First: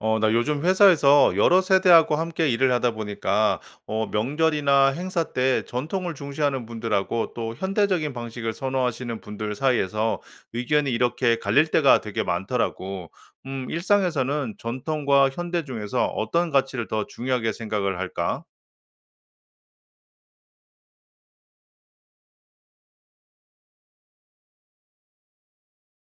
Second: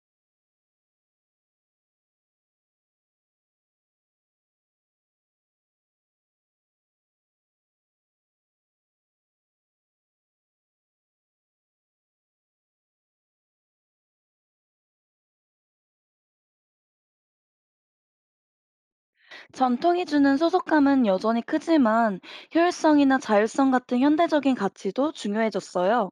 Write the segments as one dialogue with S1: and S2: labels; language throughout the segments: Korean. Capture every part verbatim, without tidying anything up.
S1: 어, 나 요즘 회사에서 여러 세대하고 함께 일을 하다 보니까, 어, 명절이나 행사 때 전통을 중시하는 분들하고 또 현대적인 방식을 선호하시는 분들 사이에서 의견이 이렇게 갈릴 때가 되게 많더라고. 음, 일상에서는 전통과 현대 중에서 어떤 가치를 더 중요하게 생각을 할까?
S2: 전통이 주는 소속감은 여전히 크지만 효율성이나 자율성 같은 현대적인 가치도 중요해졌어요.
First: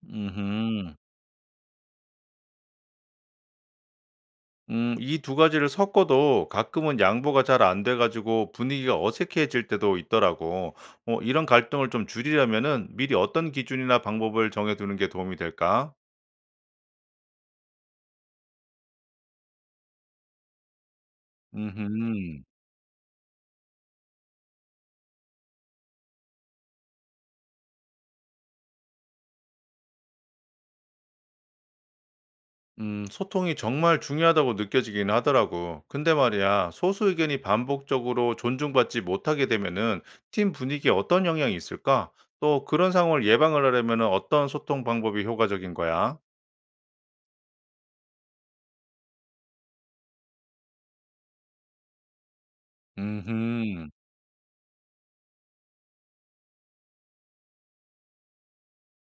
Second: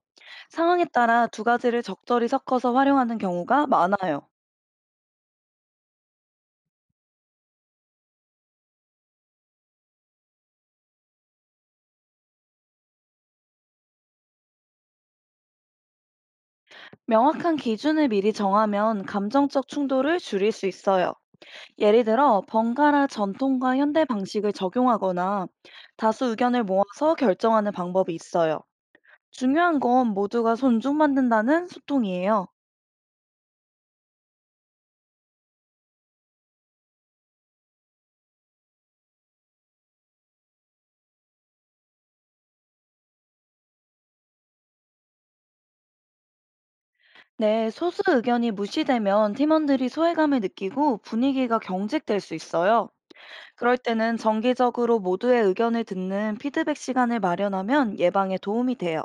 S2: 상황에
S1: 음흠.
S2: 따라 두 가지를 적절히 섞어서 활용하는 경우가 많아요.
S1: 음, 이 두 가지를 섞어도 가끔은 양보가 잘 안 돼 가지고 분위기가 어색해질 때도 있더라고. 어, 이런 갈등을 좀 줄이려면은 미리 어떤 기준이나 방법을 정해 두는 게 도움이 될까?
S2: 명확한 기준을 미리 정하면 감정적 충돌을 줄일 수 있어요. 예를
S1: 음흠.
S2: 들어 번갈아 전통과 현대 방식을 적용하거나 다수 의견을 모아서 결정하는 방법이 있어요. 중요한 건 모두가 존중받는다는 소통이에요.
S1: 음, 소통이 정말 중요하다고 느껴지긴 하더라고. 근데 말이야, 소수 의견이 반복적으로 존중받지 못하게 되면은 팀 분위기에 어떤 영향이 있을까? 또 그런 상황을 예방을 하려면은 어떤 소통 방법이 효과적인 거야?
S2: 네, 소수 의견이 무시되면 팀원들이 소외감을 느끼고 분위기가 경직될 수 있어요. 그럴
S1: 음흠.
S2: 때는 정기적으로 모두의 의견을 듣는 피드백 시간을 마련하면 예방에 도움이 돼요.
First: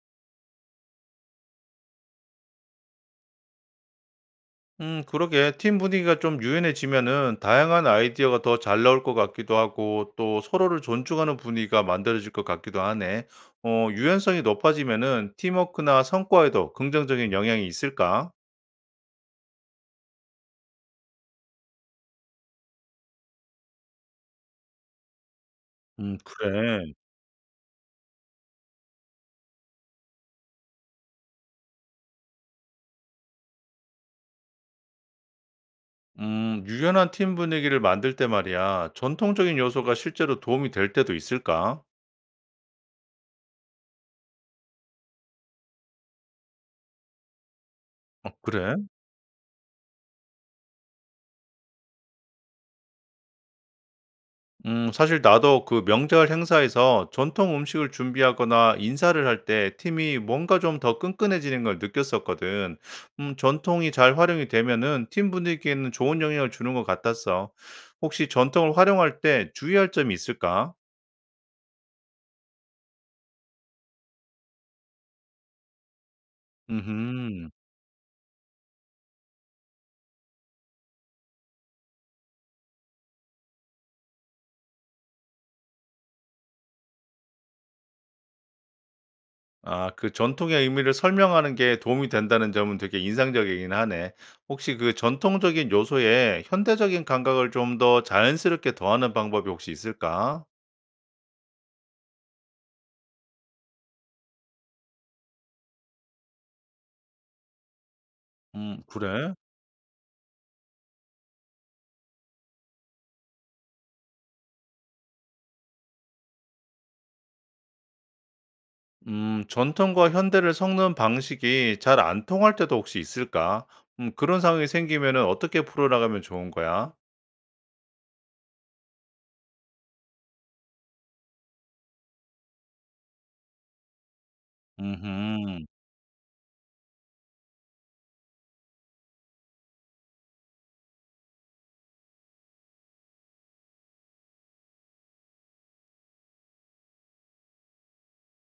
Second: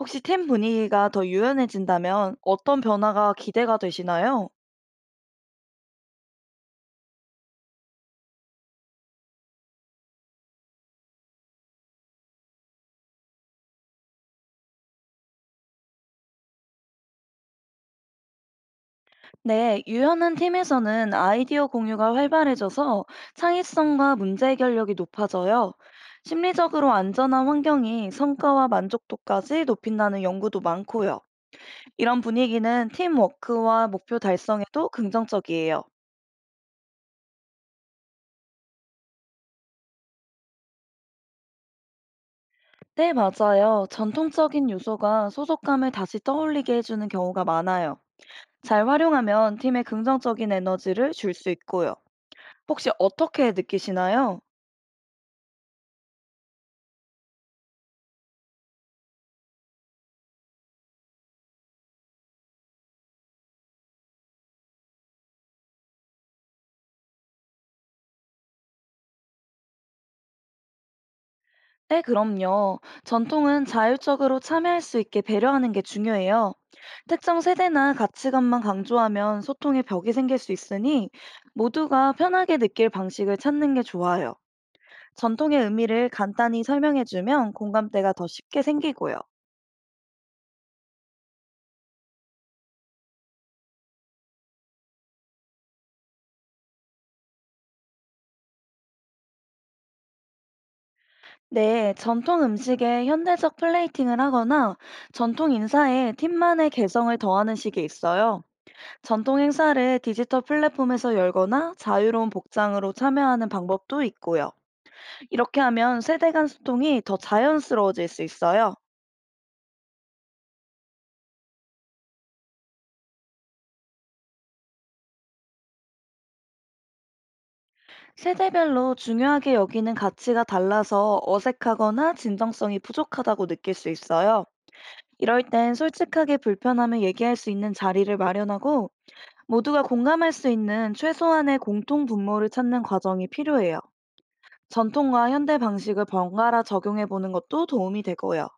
S2: 혹시 팀 분위기가 더 유연해진다면 어떤 변화가 기대가 되시나요?
S1: 음, 그러게. 팀 분위기가 좀 유연해지면은 다양한 아이디어가 더 잘 나올 것 같기도 하고 또 서로를 존중하는 분위기가 만들어질 것 같기도 하네. 어, 유연성이 높아지면은 팀워크나 성과에도 긍정적인 영향이 있을까?
S2: 네, 유연한 팀에서는 아이디어 공유가 활발해져서 창의성과 문제 해결력이 높아져요.
S1: 음, 그래.
S2: 심리적으로 안전한 환경이 성과와 만족도까지 높인다는 연구도 많고요. 이런 분위기는 팀워크와 목표 달성에도 긍정적이에요.
S1: 음, 유연한 팀 분위기를 만들 때 말이야. 전통적인 요소가 실제로 도움이 될 때도 있을까?
S2: 네, 맞아요. 전통적인 요소가 소속감을 다시 떠올리게 해주는 경우가 많아요.
S1: 어, 그래.
S2: 잘 활용하면 팀에 긍정적인 에너지를 줄 수 있고요. 혹시 어떻게 느끼시나요?
S1: 음, 사실 나도 그 명절 행사에서 전통 음식을 준비하거나 인사를 할 때 팀이 뭔가 좀 더 끈끈해지는 걸 느꼈었거든. 음, 전통이 잘 활용이 되면은 팀 분위기에는 좋은 영향을 주는 것 같았어. 혹시 전통을 활용할 때 주의할 점이 있을까?
S2: 네, 그럼요. 전통은 자율적으로 참여할 수 있게 배려하는 게 중요해요. 특정
S1: 음,
S2: 세대나 가치관만 강조하면 소통의 벽이 생길 수 있으니 모두가 편하게 느낄 방식을 찾는 게 좋아요. 전통의 의미를 간단히 설명해주면 공감대가 더 쉽게 생기고요.
S1: 아, 그 전통의 의미를 설명하는 게 도움이 된다는 점은 되게 인상적이긴 하네. 혹시 그 전통적인 요소에 현대적인 감각을 좀 더 자연스럽게 더하는 방법이 혹시 있을까?
S2: 네, 전통 음식에 현대적 플레이팅을 하거나 전통 인사에 팀만의 개성을 더하는 식이 있어요.
S1: 음, 그래.
S2: 전통 행사를 디지털 플랫폼에서 열거나 자유로운 복장으로 참여하는 방법도 있고요. 이렇게 하면 세대 간 소통이 더 자연스러워질 수 있어요.
S1: 음, 전통과 현대를 섞는 방식이 잘 안 통할 때도 혹시 있을까? 음, 그런 상황이 생기면은 어떻게 풀어나가면 좋은 거야?
S2: 세대별로 중요하게 여기는 가치가 달라서 어색하거나 진정성이 부족하다고 느낄 수 있어요. 이럴
S1: 음흠.
S2: 땐 솔직하게 불편함을 얘기할 수 있는 자리를 마련하고 모두가 공감할 수 있는 최소한의 공통 분모를 찾는 과정이 필요해요. 전통과 현대 방식을 번갈아 적용해 보는 것도 도움이 되고요.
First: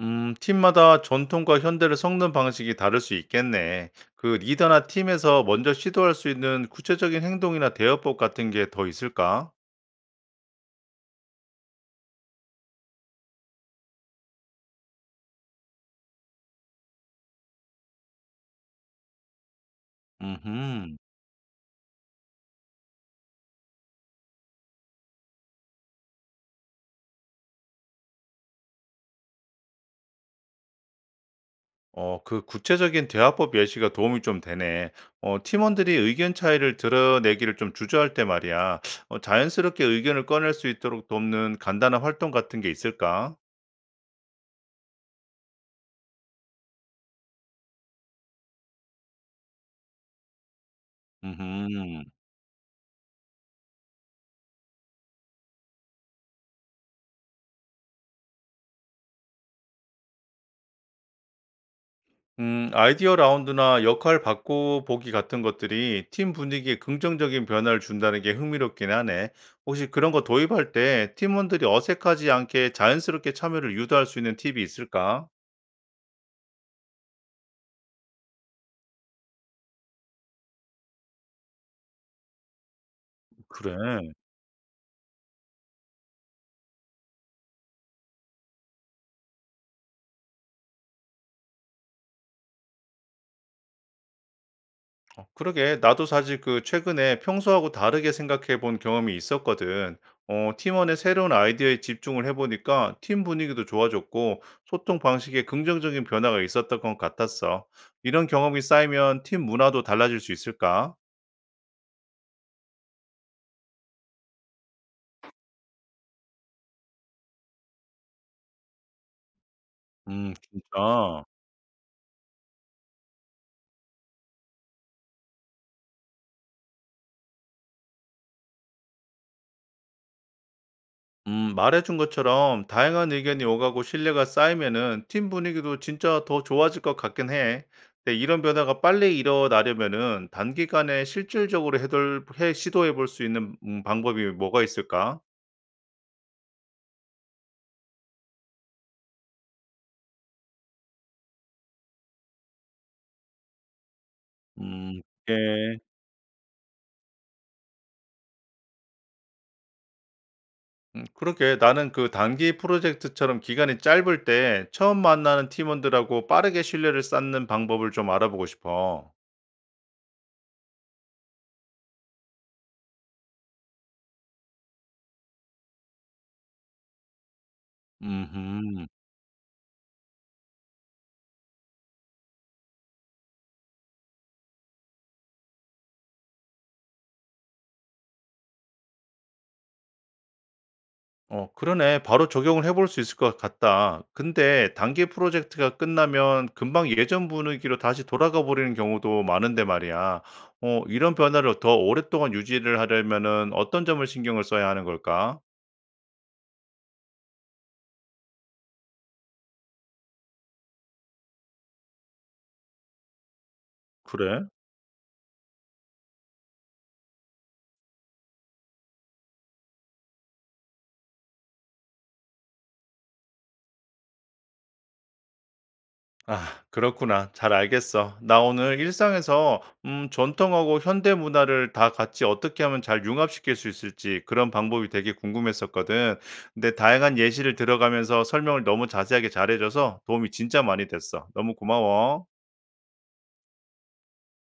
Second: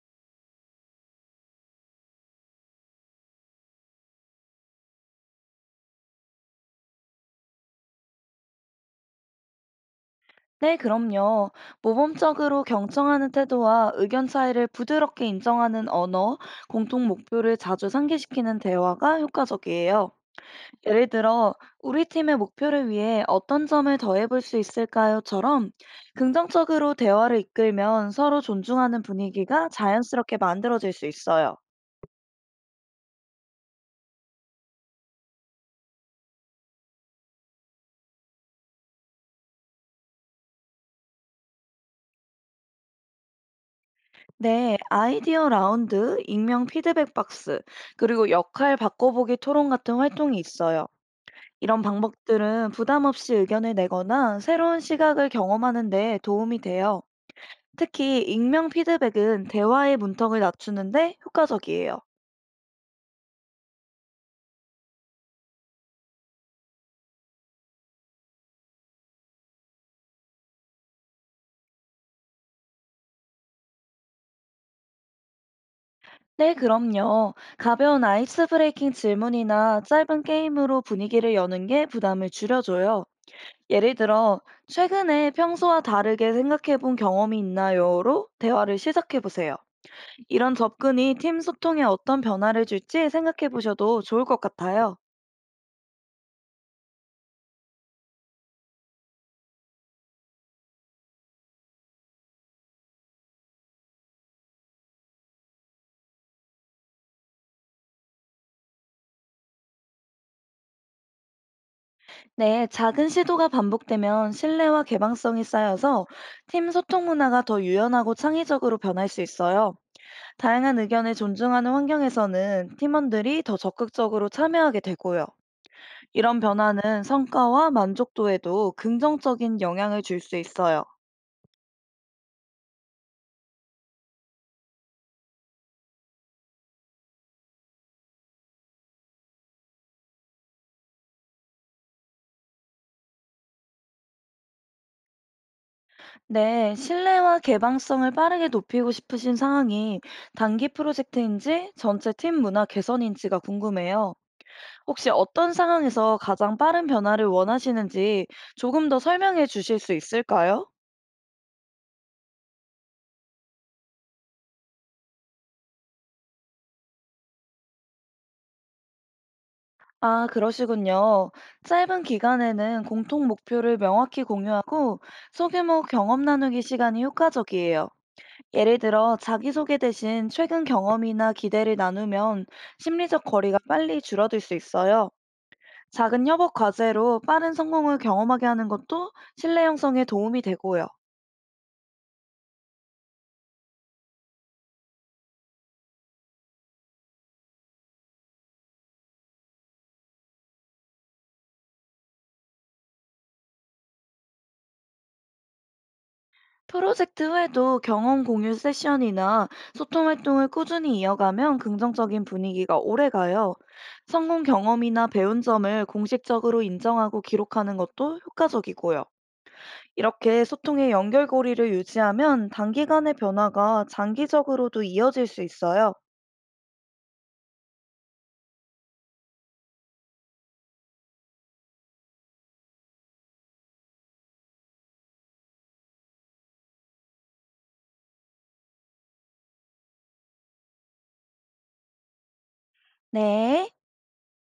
S1: 음, 팀마다 전통과 현대를 섞는 방식이 다를 수 있겠네. 그 리더나 팀에서 먼저 시도할 수 있는 구체적인 행동이나 대화법 같은 게 더 있을까?
S2: 네, 그럼요. 모범적으로 경청하는 태도와 의견 차이를 부드럽게 인정하는 언어, 공통 목표를 자주 상기시키는 대화가 효과적이에요.
S1: 음흠.
S2: 예를 들어, 우리 팀의 목표를 위해 어떤 점을 더해볼 수 있을까요?처럼 긍정적으로 대화를 이끌면 서로 존중하는 분위기가 자연스럽게 만들어질 수 있어요.
S1: 어, 그 구체적인 대화법 예시가 도움이 좀 되네. 어, 팀원들이 의견 차이를 드러내기를 좀 주저할 때 말이야. 어, 자연스럽게 의견을 꺼낼 수 있도록 돕는 간단한 활동 같은 게 있을까?
S2: 네, 아이디어 라운드, 익명 피드백 박스, 그리고 역할 바꿔보기 토론 같은 활동이 있어요. 이런
S1: 음,
S2: 방법들은 부담 없이 의견을 내거나 새로운 시각을 경험하는 데 도움이 돼요. 특히 익명 피드백은 대화의 문턱을 낮추는데 효과적이에요.
S1: 음, 아이디어 라운드나 역할 바꿔보기 같은 것들이 팀 분위기에 긍정적인 변화를 준다는 게 흥미롭긴 하네. 혹시 그런 거 도입할 때 팀원들이 어색하지 않게 자연스럽게 참여를 유도할 수 있는 팁이 있을까?
S2: 네, 그럼요. 가벼운 아이스 브레이킹 질문이나 짧은 게임으로 분위기를 여는 게 부담을 줄여줘요. 예를
S1: 그래.
S2: 들어, 최근에 평소와 다르게 생각해 본 경험이 있나요?로 대화를 시작해 보세요. 이런 접근이 팀 소통에 어떤 변화를 줄지 생각해 보셔도 좋을 것 같아요.
S1: 그러게 나도 사실 그 최근에 평소하고 다르게 생각해 본 경험이 있었거든. 어, 팀원의 새로운 아이디어에 집중을 해보니까 팀 분위기도 좋아졌고 소통 방식에 긍정적인 변화가 있었던 것 같았어. 이런 경험이 쌓이면 팀 문화도 달라질 수 있을까?
S2: 네, 작은 시도가 반복되면 신뢰와 개방성이 쌓여서 팀 소통 문화가 더 유연하고 창의적으로 변할 수 있어요.
S1: 음,
S2: 다양한 의견을
S1: 진짜.
S2: 존중하는 환경에서는 팀원들이 더 적극적으로 참여하게 되고요. 이런 변화는 성과와 만족도에도 긍정적인 영향을 줄 수 있어요.
S1: 음, 말해준 것처럼 다양한 의견이 오가고 신뢰가 쌓이면은 팀 분위기도 진짜 더 좋아질 것 같긴 해. 근데 이런 변화가 빨리 일어나려면은 단기간에 실질적으로 해돌, 해, 시도해 볼 수 있는 음, 방법이 뭐가 있을까?
S2: 네, 신뢰와 개방성을 빠르게 높이고 싶으신 상황이 단기 프로젝트인지 전체 팀 문화 개선인지가 궁금해요.
S1: 음,
S2: 혹시 어떤
S1: 그
S2: 상황에서 가장 빠른 변화를 원하시는지 조금 더 설명해 주실 수 있을까요?
S1: 음, 그렇게 나는 그 단기 프로젝트처럼 기간이 짧을 때 처음 만나는 팀원들하고 빠르게 신뢰를 쌓는 방법을 좀 알아보고 싶어.
S2: 아, 그러시군요. 짧은 기간에는 공통 목표를 명확히 공유하고 소규모 경험 나누기 시간이 효과적이에요. 예를
S1: 음
S2: 들어, 자기소개 대신 최근 경험이나 기대를 나누면 심리적 거리가 빨리 줄어들 수 있어요. 작은 협업 과제로 빠른 성공을 경험하게 하는 것도 신뢰 형성에 도움이 되고요.
S1: 어, 그러네. 바로 적용을 해볼 수 있을 것 같다. 근데 단기 프로젝트가 끝나면 금방 예전 분위기로 다시 돌아가 버리는 경우도 많은데 말이야. 어, 이런 변화를 더 오랫동안 유지를 하려면은 어떤 점을 신경을 써야 하는 걸까?
S2: 프로젝트 후에도 경험 공유 세션이나 소통 활동을 꾸준히 이어가면 긍정적인 분위기가 오래 가요. 성공
S1: 그래.
S2: 경험이나 배운 점을 공식적으로 인정하고 기록하는 것도 효과적이고요. 이렇게 소통의 연결고리를 유지하면 단기간의 변화가 장기적으로도 이어질 수 있어요.
S1: 아, 그렇구나. 잘 알겠어. 나 오늘 일상에서 음, 전통하고 현대 문화를 다 같이 어떻게 하면 잘 융합시킬 수 있을지 그런 방법이 되게 궁금했었거든. 근데 다양한 예시를 들어가면서 설명을 너무 자세하게 잘해줘서 도움이 진짜 많이 됐어. 너무 고마워.
S2: 네.